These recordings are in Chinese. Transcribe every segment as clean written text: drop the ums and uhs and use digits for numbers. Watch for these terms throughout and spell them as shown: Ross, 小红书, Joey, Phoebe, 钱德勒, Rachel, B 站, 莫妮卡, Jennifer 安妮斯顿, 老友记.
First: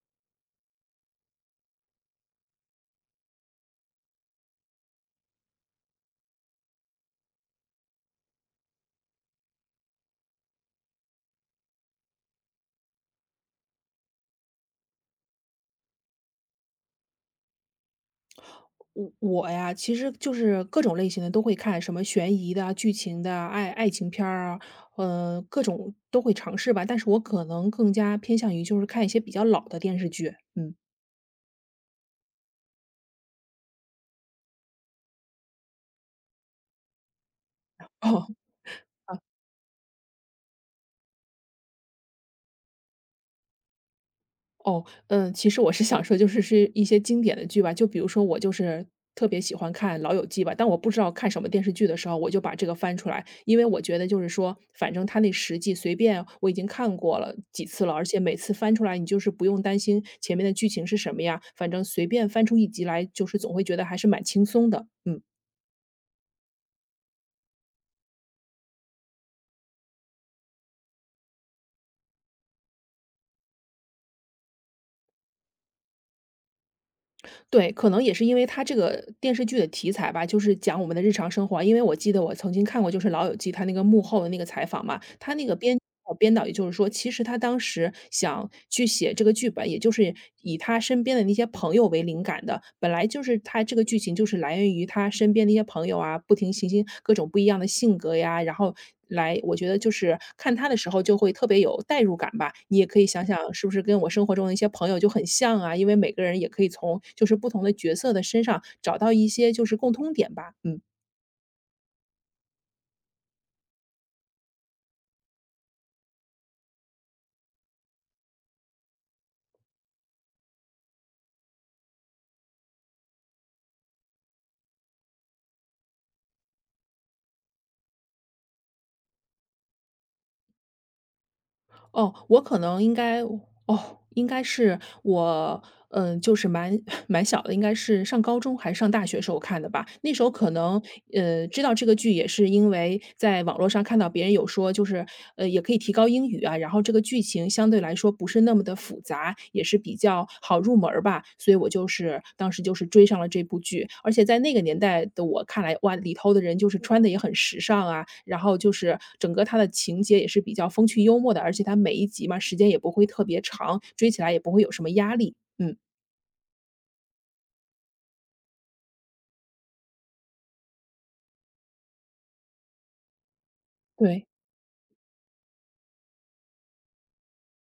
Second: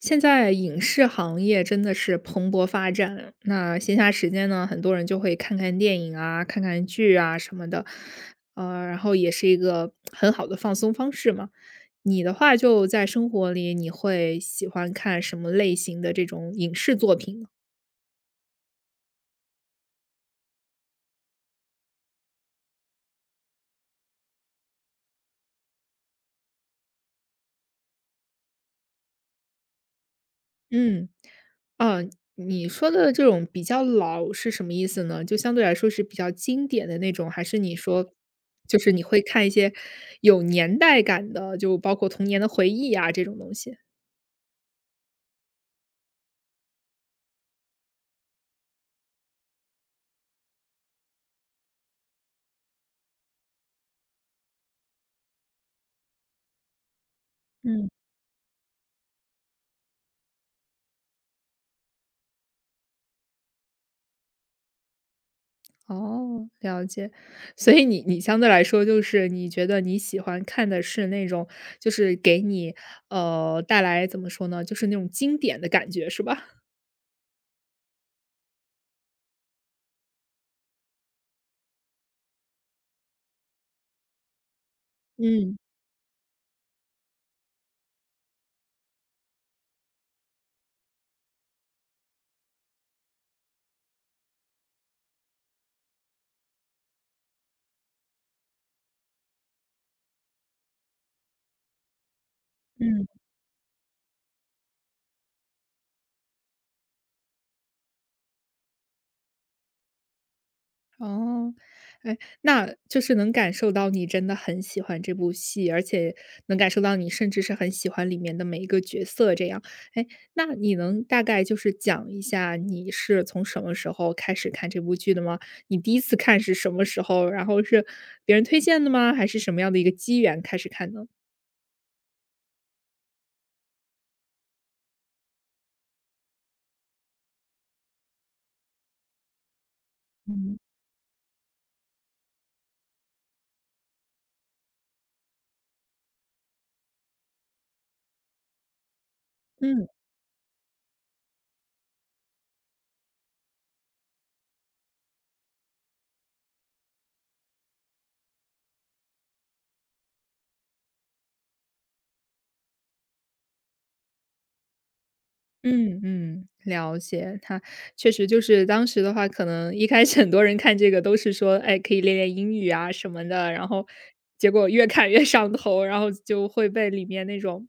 现在影视行业真的是蓬勃发展，那闲暇时间呢，很多人就会看看电影啊，看看剧啊什么的，然后也是一个很好的放松方式嘛。你的话就在生活里，你会喜欢看什么类型的这种影视作品呢？我呀，其实就是各种类型的都会看，什么悬疑的啊、剧情的啊爱情片儿啊，各种都会尝试吧。但是我可能更加偏向于就是看一些比较老的电视剧，嗯。嗯，啊，你说的这种比较老是什么意思呢？就相对来说是比较经典的那种，还是你说 就是你会看一些有年代感的，就包括童年的回忆啊这种东西？哦，嗯，其实我是想说就是是一些经典的剧吧，就比如说我就是特别喜欢看《老友记》吧，但我不知道看什么电视剧的时候，我就把这个翻出来，因为我觉得就是说，反正它那十季随便我已经看过了几次嗯。了，而且每次翻出来你就是不用担心前面的剧情是什么呀，反正随便翻出一集来，就是总会觉得还是蛮轻松的，嗯。哦，了解。所以你相对来说就是你觉得你喜欢看的是那种就是给你，带来怎么说呢，就是那种经典的感觉是吧？对，可能也是因为他这个电视剧的题材吧，就是讲我们的日常生活啊。因为我记得我曾经看过，就是《老友记》他那个幕后的那个采访嘛，他那个嗯，编呃编导也就是说，其实他当时想去写这个剧本，也就是以他身边的那些朋友为灵感的。本来就是他这个剧情就是来源于他身边的一些朋友啊，不停行星各种不一样的性格呀，然后来，我觉得就是看他的时候就会特别有代入感吧。你也可嗯。以想想是不是跟我生活中的一些朋友就很像啊，因为每个人也可以从就是不同的角色的身上找到一些就是共通点吧。嗯，哦，哎，那就是能感受到你真的很喜欢这部戏，而且能感受到你甚至是很喜欢里面的每一个角色这样。哎，那你能大概就是讲一下你是从什么时候开始看这部剧的吗？你第一次看是什么时候？然后是别人推荐的吗？还是什么样的一个机缘开始看呢？哦，我可能应该哦，应该是我，嗯，就是蛮 蛮小的，应该是上高中还是上大学时候看的吧。那时候可嗯。能知道这个剧也是因为在网络上看到别人有说，就是也可以提高英语啊，然后这个剧情相对来说不是那么的复杂，也是嗯。比较好入门儿吧，所以我就是当时就是追上了这部剧。而且在那个年代的我看来，哇，里头的人就是穿的也很时尚啊，然后就是整个它的情节也是比较风趣幽默的，而且它每一集嘛，时间也不会特别长，追起来也不会有什么压力。嗯，嗯，了解。他确实就是当时的话，可能一开始很多人看这个都是说，哎，可以练练英语啊什么的，然后对，结果越看越上头，然后就会被里面那种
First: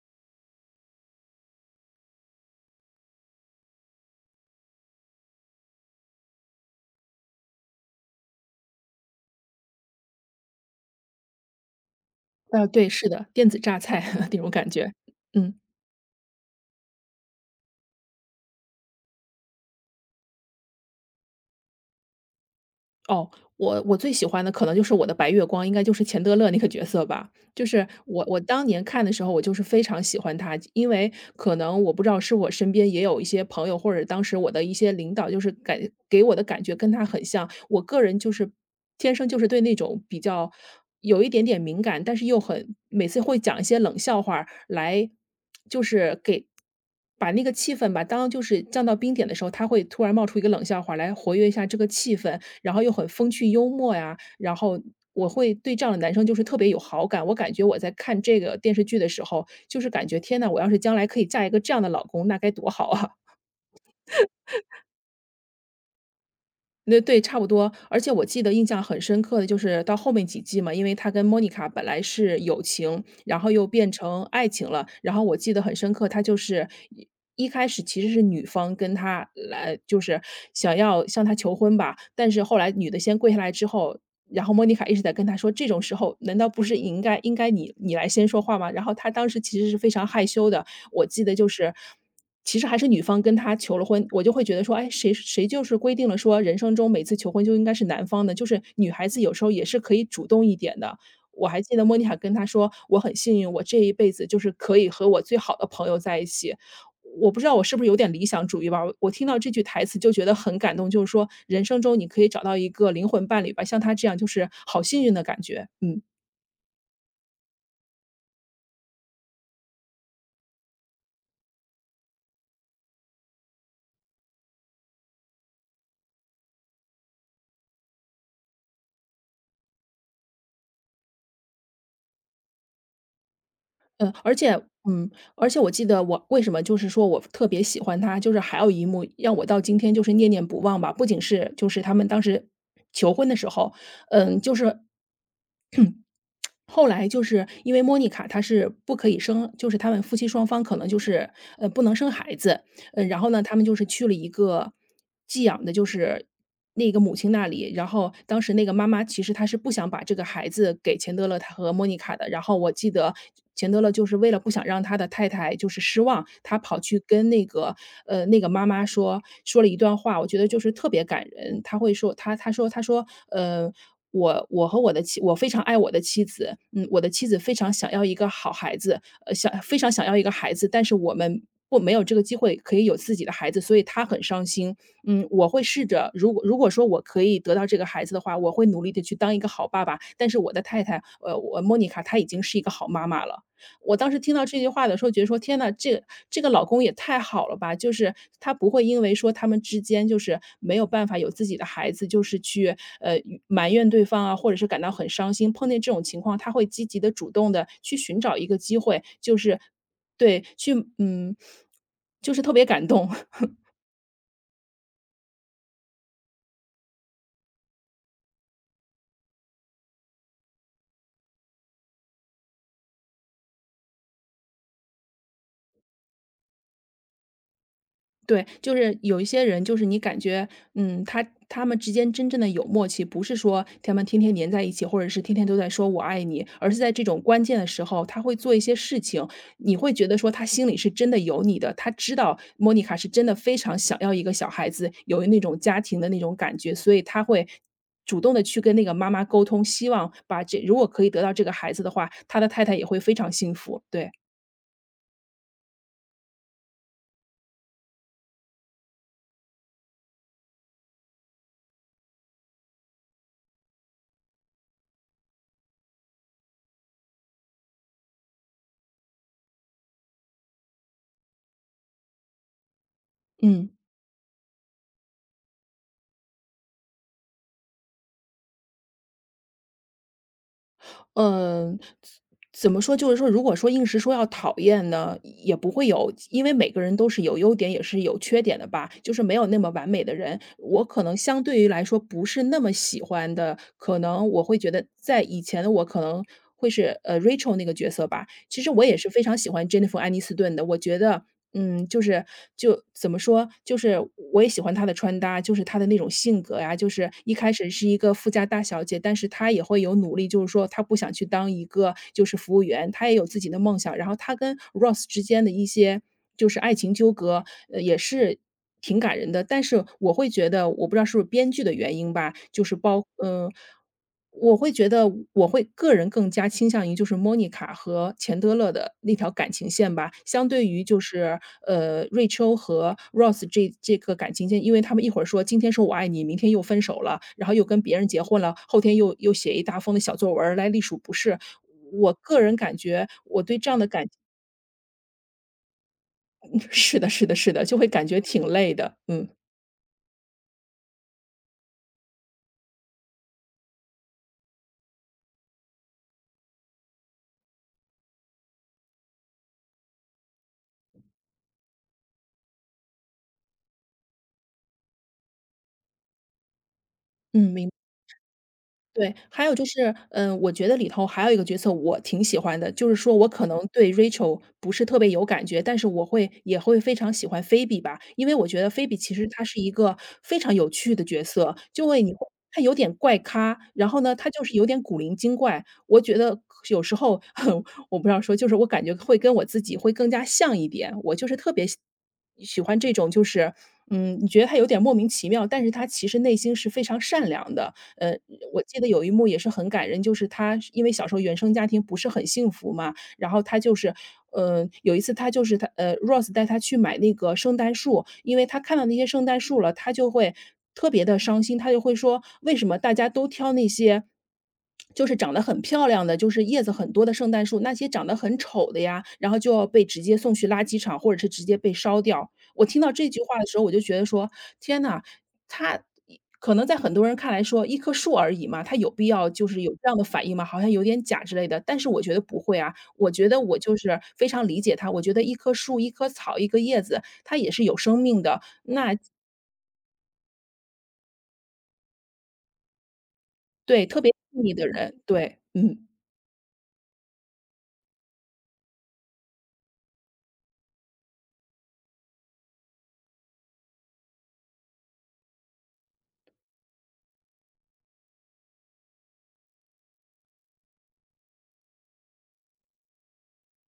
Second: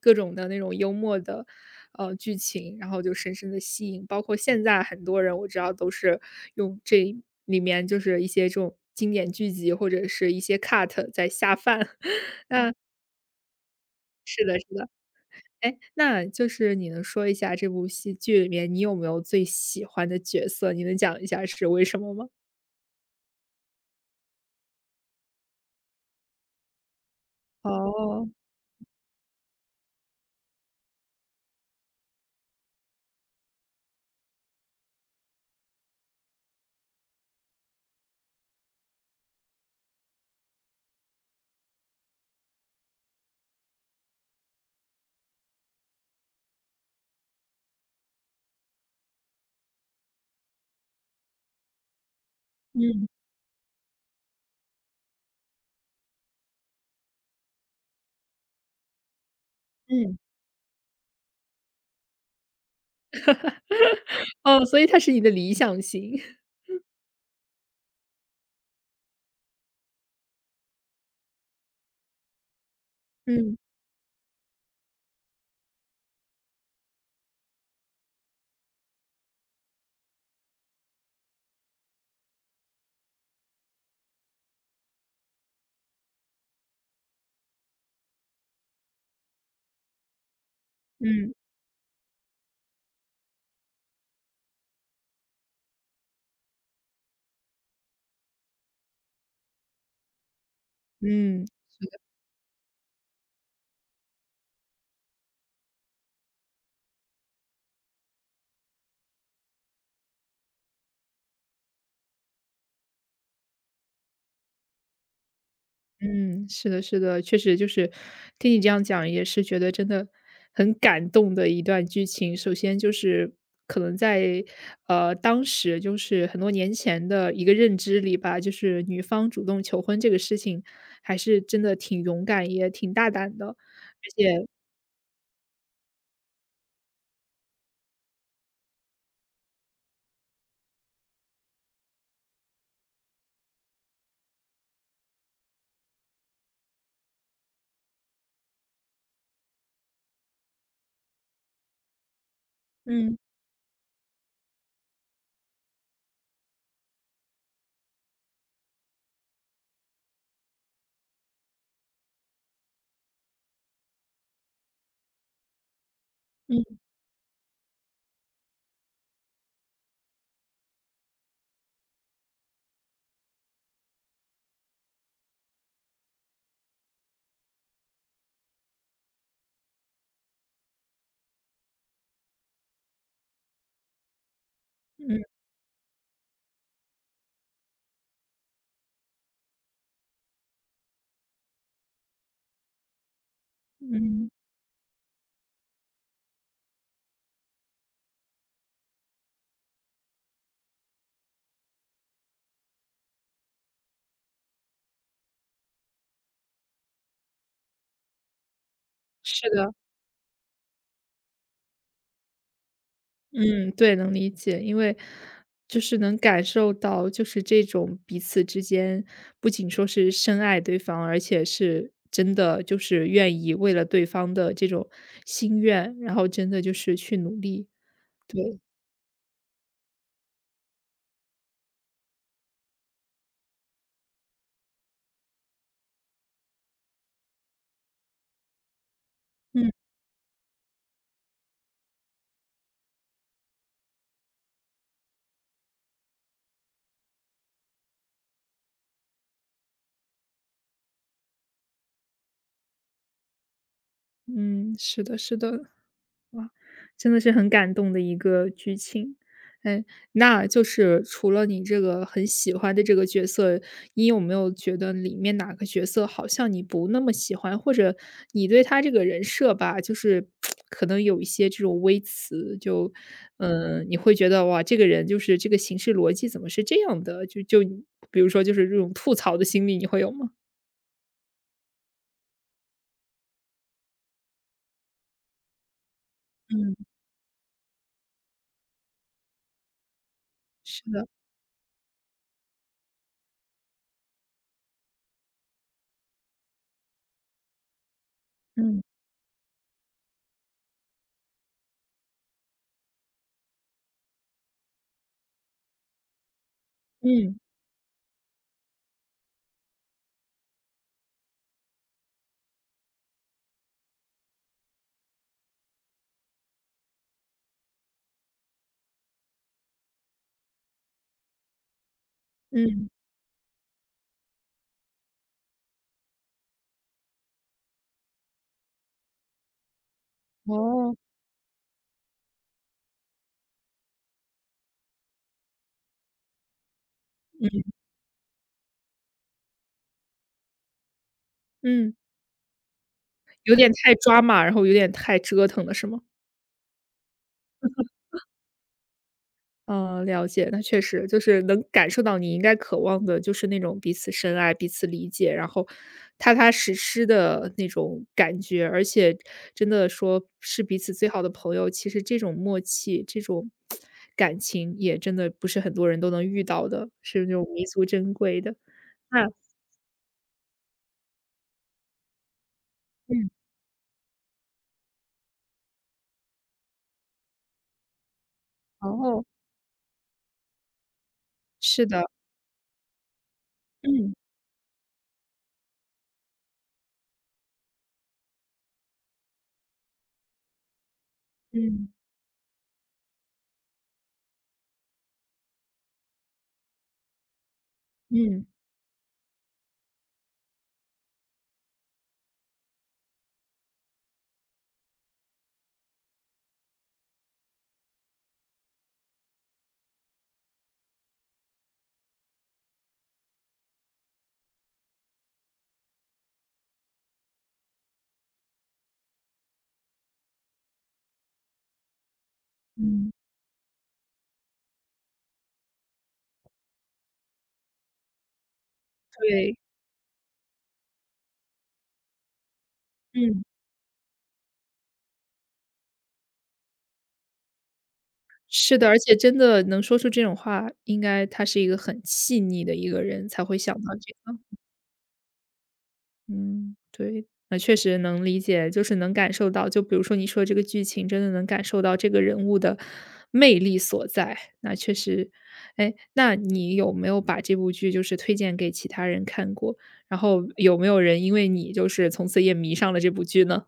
各种的那种幽默的剧情，然后就深深的吸引。包括现在很多人我知道都是用这里面就是一些这种经典剧集或者是一些 cut 在下饭。对，是的，电子榨菜 那是种的，是感的。觉，嗯。哎，那就是你能说一下这部戏剧里面你有没有最喜欢的角色？你能讲一下是为什么吗？哦，我最喜欢的可能就是我的白月光，应该就是钱德勒那个角色吧。就是我哦，我当年看的时候，我就是非常喜欢他，因为可能我不知道是我身边也有一些朋友，或者当时我的一些领导，就是感给我的感觉跟他很像。我个人就是天生就是对那种比较有一点点敏感，但是又很每次会讲一些冷笑话儿来，就是给。把那个气氛吧，当就是降到冰点的时候，他会突然冒出一个冷笑话来活跃一下这个气氛，然后又嗯很风趣幽默呀，然后我会对这样的男生就是特别有好感。我感觉我在看这个电视剧的时候，就是感嗯，觉天呐，我要是将来可以嫁一个这样的老公，那该多好啊！哦，所以它是你的理想型。那对，差不多。而且我记得印象很深刻的就是到后面几季嘛，因为他跟莫妮卡本来是友情，然后嗯又变成爱情了。然后我记得很深刻，他就是一开始其实是女方跟他来，就是想要向他求婚吧，但是后来女的先跪下来之后。然后莫妮卡一直在跟他说，这种时候难道不是应该你来先说话吗？然后他当时其实是非常害羞的，我记嗯得就是其实还是女方跟他求了婚，我就会觉得说，哎，谁就是规定了说，人生中每次求婚就应该是男方的，就是女孩子有时候也是可以主动一点的。嗯。我还记得莫妮卡跟他说：“我很幸运，我这一辈子就是可以和我最好的朋友在一起。”我不知道我是不是有点理想主义吧，我听到这句台词就觉得很感动，就是说人生中你可以找到一个灵魂伴侣吧，像他这样就是好幸运的感觉，嗯。嗯，是的，是的，确实就是听你这样讲，也是觉得真的很感动的一段剧情。首先就是可能在当时就是很多年前的一个认知里吧，就是女方主动求婚这个事情，还是真的挺勇敢，也挺大胆的。嗯，而且嗯，而且我记得我为什么就是说我特别喜欢他，就是还有一幕让我到今天就是念念不忘吧。不仅是就是他们当时求婚的时候，嗯，就是后来就是因为莫妮卡她是不可以生，就是他们夫妻双方可能就是不能生孩子，嗯，嗯然后呢，他们就是去了一个寄养的，就是那个母亲那里。然后当时那个妈妈其实她是不想把这个孩子给钱德勒他和莫妮卡的。然后我记得钱德勒就是为了不想让他的太太就是失望，他嗯跑去跟那个那个妈妈说了一段话，我觉得就是特别感人。他会说他他说呃。我和我的妻，我非常爱我的妻子，嗯，我的妻子非常想要一个好孩子，想非常想要一个孩子，但是我们或没有这个机会可以有自己的孩子，所以他很伤心。嗯嗯，我会试着，如果说我可以得到这个孩子的话，我会努力的去当一个好爸爸。但是我的太太，我莫妮卡她已经是一个好妈妈了。我当时嗯，听到这句话的时候，觉得说天呐，这个老公也太好了吧，就是他不会因为说他们之间就是没有办法有自己的孩子，就是去，埋怨对方啊，或者是感到很伤心。碰见这种情况，他会积极的、主动的去寻找一个机会，就是是的。对，去嗯，就是特别感动。嗯，对，能理解，因为就是能感受到，就是这种彼此之间不仅说是深爱对方，而且是真的就是愿意为了对方的这种心愿，然后真的就是去努力。对，对，就是有一些人，就是你感觉，嗯，他他们之间真正的有默契，不是说他们天天黏在一起，或者是天天都在说“我爱你”，而是在这种关键的时候，他会做一些事情，嗯你会觉得说他心里是真的有你的，他知道莫妮卡是真的非常想要一个小孩子，有那种家庭的那种感觉，所以他会主动的去跟那个妈妈沟通，希望把这如果可以得到这个孩子的话，他的太太也会非常幸福，对，嗯，是的，是的。哇，真的是很感动的一个剧情。哎，那就是除了你这个很喜欢的这个角色，你有没有觉得里面哪个角色好像你不那么喜欢，或者你对他这个人设吧，就是 可能有一些这种微词，就嗯。嗯，你会觉得哇，这个人就是这个行事逻辑怎么是这样的？就比如说就是这种吐槽的心理，你会有吗？嗯，怎么说，就是说如果说硬是说要讨厌呢，也不会有，因为每嗯，个人都是有优点也是有缺点的吧，就是没有那么完美的人。是我可的，能相对于来说不是那么喜欢的，可能我会觉得在以前的我可能会是，Rachel 那个角色吧，其实嗯。我也是非常喜欢 Jennifer 安妮斯顿的，我觉得嗯，就怎么说，就是我也喜欢她的穿搭，就是她的那种性格呀，就是一嗯开始是一个富家大小姐，但是她也会有努力，就是说她不想去当一个就是服务员，她也有自己的梦想。然后她跟 Ross 之间的一些就是爱情纠葛，也是挺感人的。但是我会觉得，我不知道是不是编剧的原因吧，就是嗯，包我会觉得我个人更加倾向于就是莫妮卡和钱德勒的那条感情线吧，相对于哦，瑞秋和 Ross 这个感情线，因为他们一会儿说今天说我爱你，明天又分手了，然后嗯又跟别人结婚了，后天又写一大封的小作文儿来隶属不是。嗯。我个人感觉我有对点这样的太抓马，然后有点太折腾了，是吗？是的是的是的，就会感觉挺累的，嗯，嗯，了解，那确实就是能感受到你应该渴望的就是那种彼此深爱、彼此理解，然后踏踏实实的那种感觉，而且真的说是彼此最好的朋友，其实这种默契、这种感情也真的不是很多人都能遇到的，是那种嗯，弥明足珍贵的。对，啊，还有就是，嗯，我觉得里头还有一个角色我挺喜欢的，就是说我嗯，可能对 Rachel 不是特别有感觉，但是我也会非常喜欢 Phoebe 吧，因为我觉得 Phoebe 其哦，实她是一个非常有趣的角色，是就会的，你会她有点怪咖，然后嗯，呢，她就是有点古灵精怪，我觉得有时候 我不知道说，就是我感觉会跟我自己会更加像一点，我就是特别喜嗯，喜欢这种就是，嗯，你觉得他有点莫名其妙，但是他其实内心是非常善良的。嗯，我记得有一幕也是很感人，就是他是因为小时候原生家庭不是很幸福嘛，然后他就是，嗯，有一次他就是他呃，Rose 带他去买那个圣诞树，因为他看到那些圣诞树了，他就会特别的伤心，他就会说，为什么大家都挑那些就是长得很漂亮的，就是叶子很多的圣诞树，那些长得很丑的呀，然后就要被直接送去垃圾场，或者是直接被烧掉。我听到这嗯，句话的时候，我就觉得说，天呐，他可能在很多人看来说一棵树而已嘛，他有必要就对，是有这样的反应吗？好像有点假之类的，但是我觉得不会啊，我觉得嗯。我就是非常理解他，我觉得一棵树、一棵草、一个叶子，它也是有生命的。是的，而且真的能说出这种话，应该他是一个很细腻的一个人才会想对，到特这别个。细腻的人，对，嗯，嗯，对，那确实能理解，就是能感受到，就比如说你说这个剧情，真的能感受到这个人物的魅力所在。那确实，哎，那你有没有把这部剧就是推荐给其他人看过？然后有没有人因为你就是从此也迷上了这部剧呢？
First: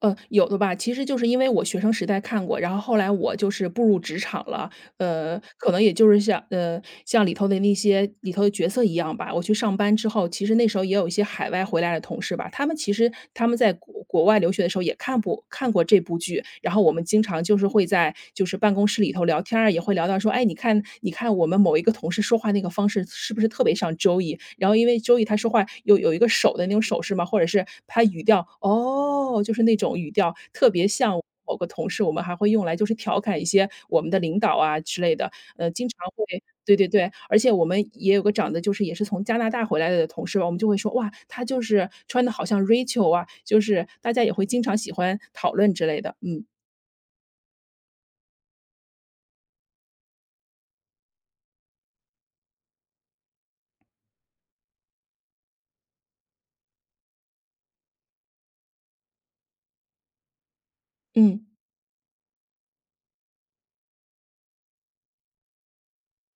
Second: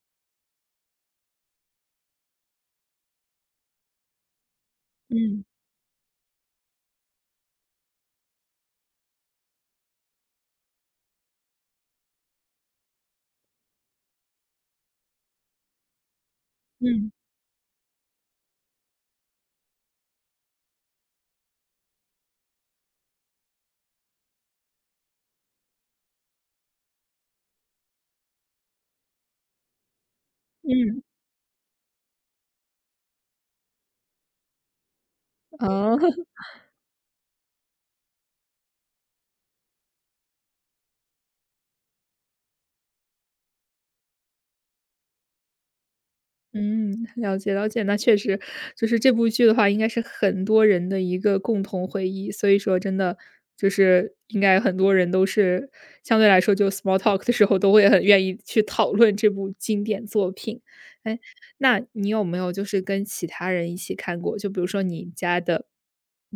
有的吧，其实就是因为我学生时代看过，然后后来我就是步入职场了，呃，嗯可能也就是像呃，像里头的里头的角色一样吧。我去上班之后，其实那时候也有一些海外回来的同事吧，他们在国外留学的时候也看不看过这部剧，然后我们嗯经常会在办公室里头聊天儿，也会聊到说，哎，你看我们某一个同事说话那个方式是不是特别像 Joey？然后因为 Joey 他说话有一个手的那种手势嘛，或者是他语调，哦，就是那种语调特别嗯，像。某个同事，我们还会用来就是调侃一些我们的领导啊之类的，呃，经常会哦。对对对，而且我们也有个长得就是也是从加拿大回来的同事吧，我们就会说：“哇，他就是穿的好像 Rachel 啊。”就是大家也会经常喜欢讨论之类的，嗯，嗯，了解，那确实就是这部剧的话，应该是很多人的一个共同回忆，所以说真的就是应该很多人都是相对来说就 small talk 的时候都会很愿意去讨论这部经典作品。哎，嗯。那你有没有就是跟其他人一起看过？就比如说你家的，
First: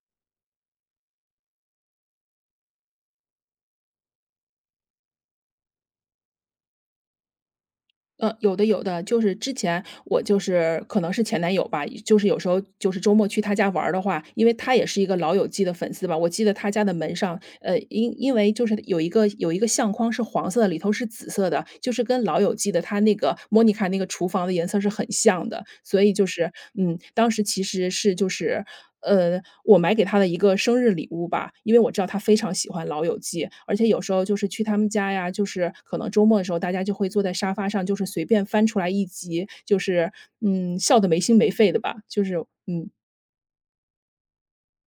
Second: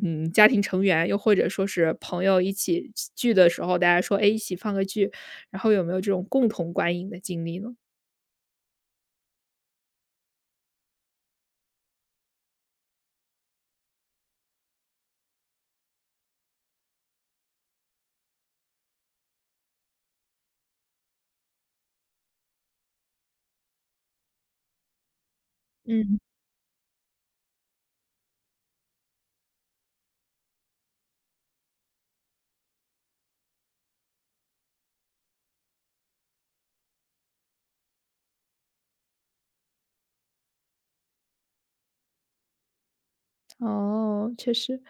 嗯，家庭成员，又或者说是朋友一起聚的时候，大家说，哎，一起放个剧，然后有没有这种共同观影的经历呢？有的有的，就是之前我就是可能是前男友吧，就是有时候就是周末去他家玩儿的话，因为他也是一个老友记的粉丝吧，我记得他家的门上，因为就是有一个相框是黄色的，里头是紫色的，就是跟老友记的他那个莫妮卡那个厨房的颜色是很像的，所以嗯。当时其实是我买给他的一个生日礼物吧，因为我知道他非常喜欢《老友记》，而且有时候就是去他们家呀，就是可能周末的时候，大家就会坐在沙发上，就是随便翻出来一集，笑得没心没肺的吧，就是嗯，哦，确实，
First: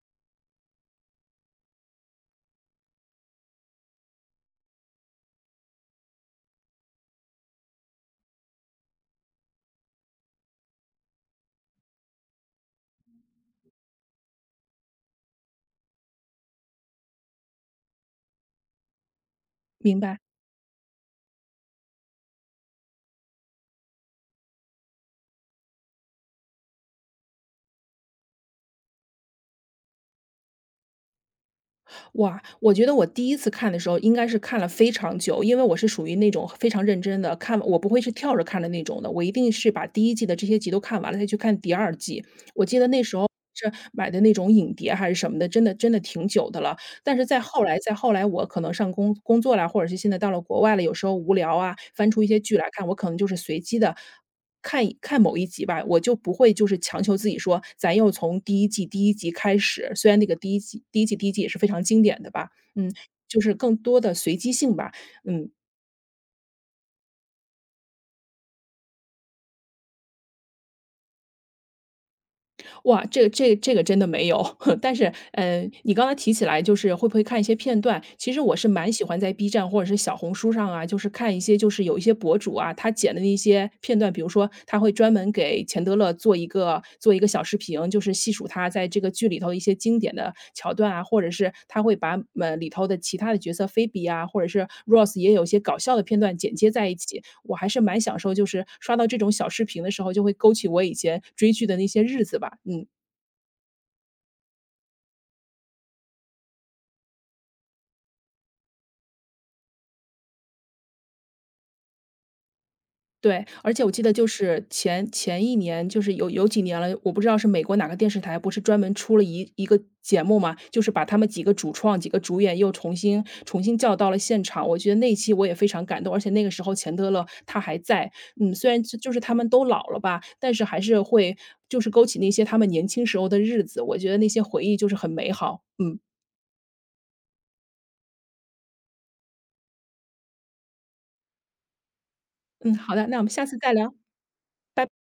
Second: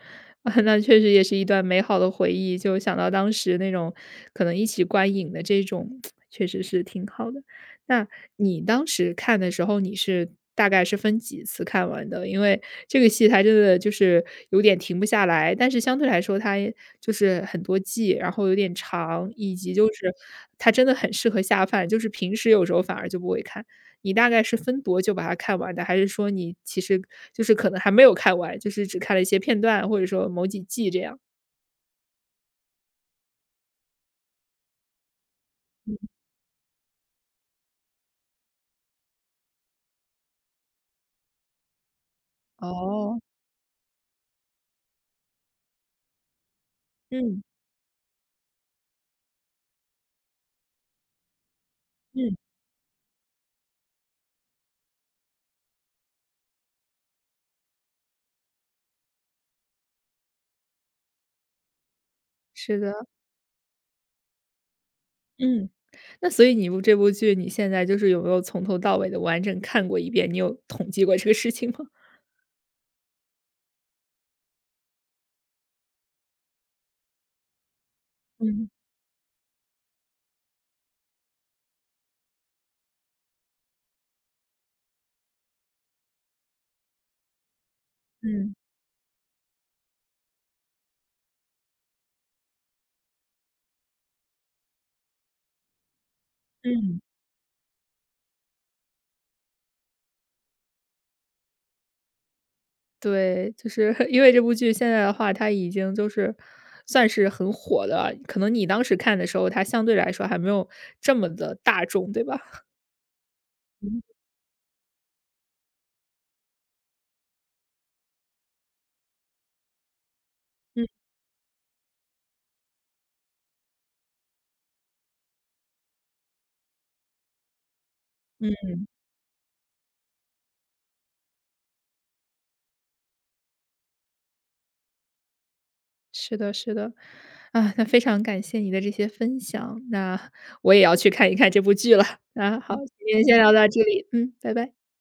啊那确实也是一段美好的回忆，就想到当时那种可能一起观影的这种，确实是挺好的。那你当时看的时候，你是大概是分几次看完的？因为这个戏它真的就是有点停不下来，但是相对来说它也就是很多季，然后有点长，以及就明是白。它真的很适合下饭，就是平时有时候反而就不会看。你大概是分多久把它看完的？还是说你其实就是可能还没有看完，就是只看了一些片段，或者说某几季这样？哇，我觉得我第一次看的时候应该是看了非常久，因为我是嗯属于那种非常认真的看，我不会是跳着看的那种的，我一定是把第一季的这些集都看完了再去看第二季。我记得那时哦，候是买的那种影碟还是什么的，真的挺久的了。但是在嗯，后来在后来，我可能上工作啦，或者是现在到了国外了，有时候无聊啊，翻出一嗯，些剧来看，我可能就是随机的看一看某一集吧，我就不会就是强求自己说，咱又从第一季第一集开始，虽然那个第一季也是非常经典的吧，是嗯，的，就是更多的随机性吧，嗯，嗯。那所以你部这部剧，你现在就是有没有从头到尾的完整看过一遍？你有统计过这个事情吗？哇，这个真的没有。但是，嗯，你刚才提起来就是会不会看一些片段，其实我是嗯，蛮喜欢在 B 站或者是小红书上啊，就是看一些就是有一些博主啊，他剪的那些片段，比如说他会专门给钱德勒做一个小视频，就是细数嗯，他在这个剧里头一些经典的桥段啊，或者是他会把里头的其他的角色菲比啊，或者是 Rose 也有一些搞笑的片段剪接在一嗯，起，我还是蛮享受，就是刷到这种小视频的时候，就会勾起我以前追剧的那些日子吧。嗯，对，就是 因为这部剧现在的话，它已经就是算是很火的，可能你当时看的时候，它相对来说还没有这么的大众，对吧？对，而且我记得就是前一年，就是有几年了，我不知道是美国哪个电视台，不是专门出了一个节目嘛，就嗯是嗯。把他们几个主创、几个主演又重新叫到了现场。我觉得那一期我也非常感动，而且那个时候钱德勒他还在，嗯，虽然就是他们都老了吧，但是还是会就是勾起那些他们年轻时候的日子，我觉得那些回忆就是很美好。嗯是的，是的，啊，那非常感谢你的这些分享，那我也要去看一看这部剧了。啊，好，嗯，嗯好今的，那天我们先下聊次到再这聊，里，嗯，拜拜。拜拜。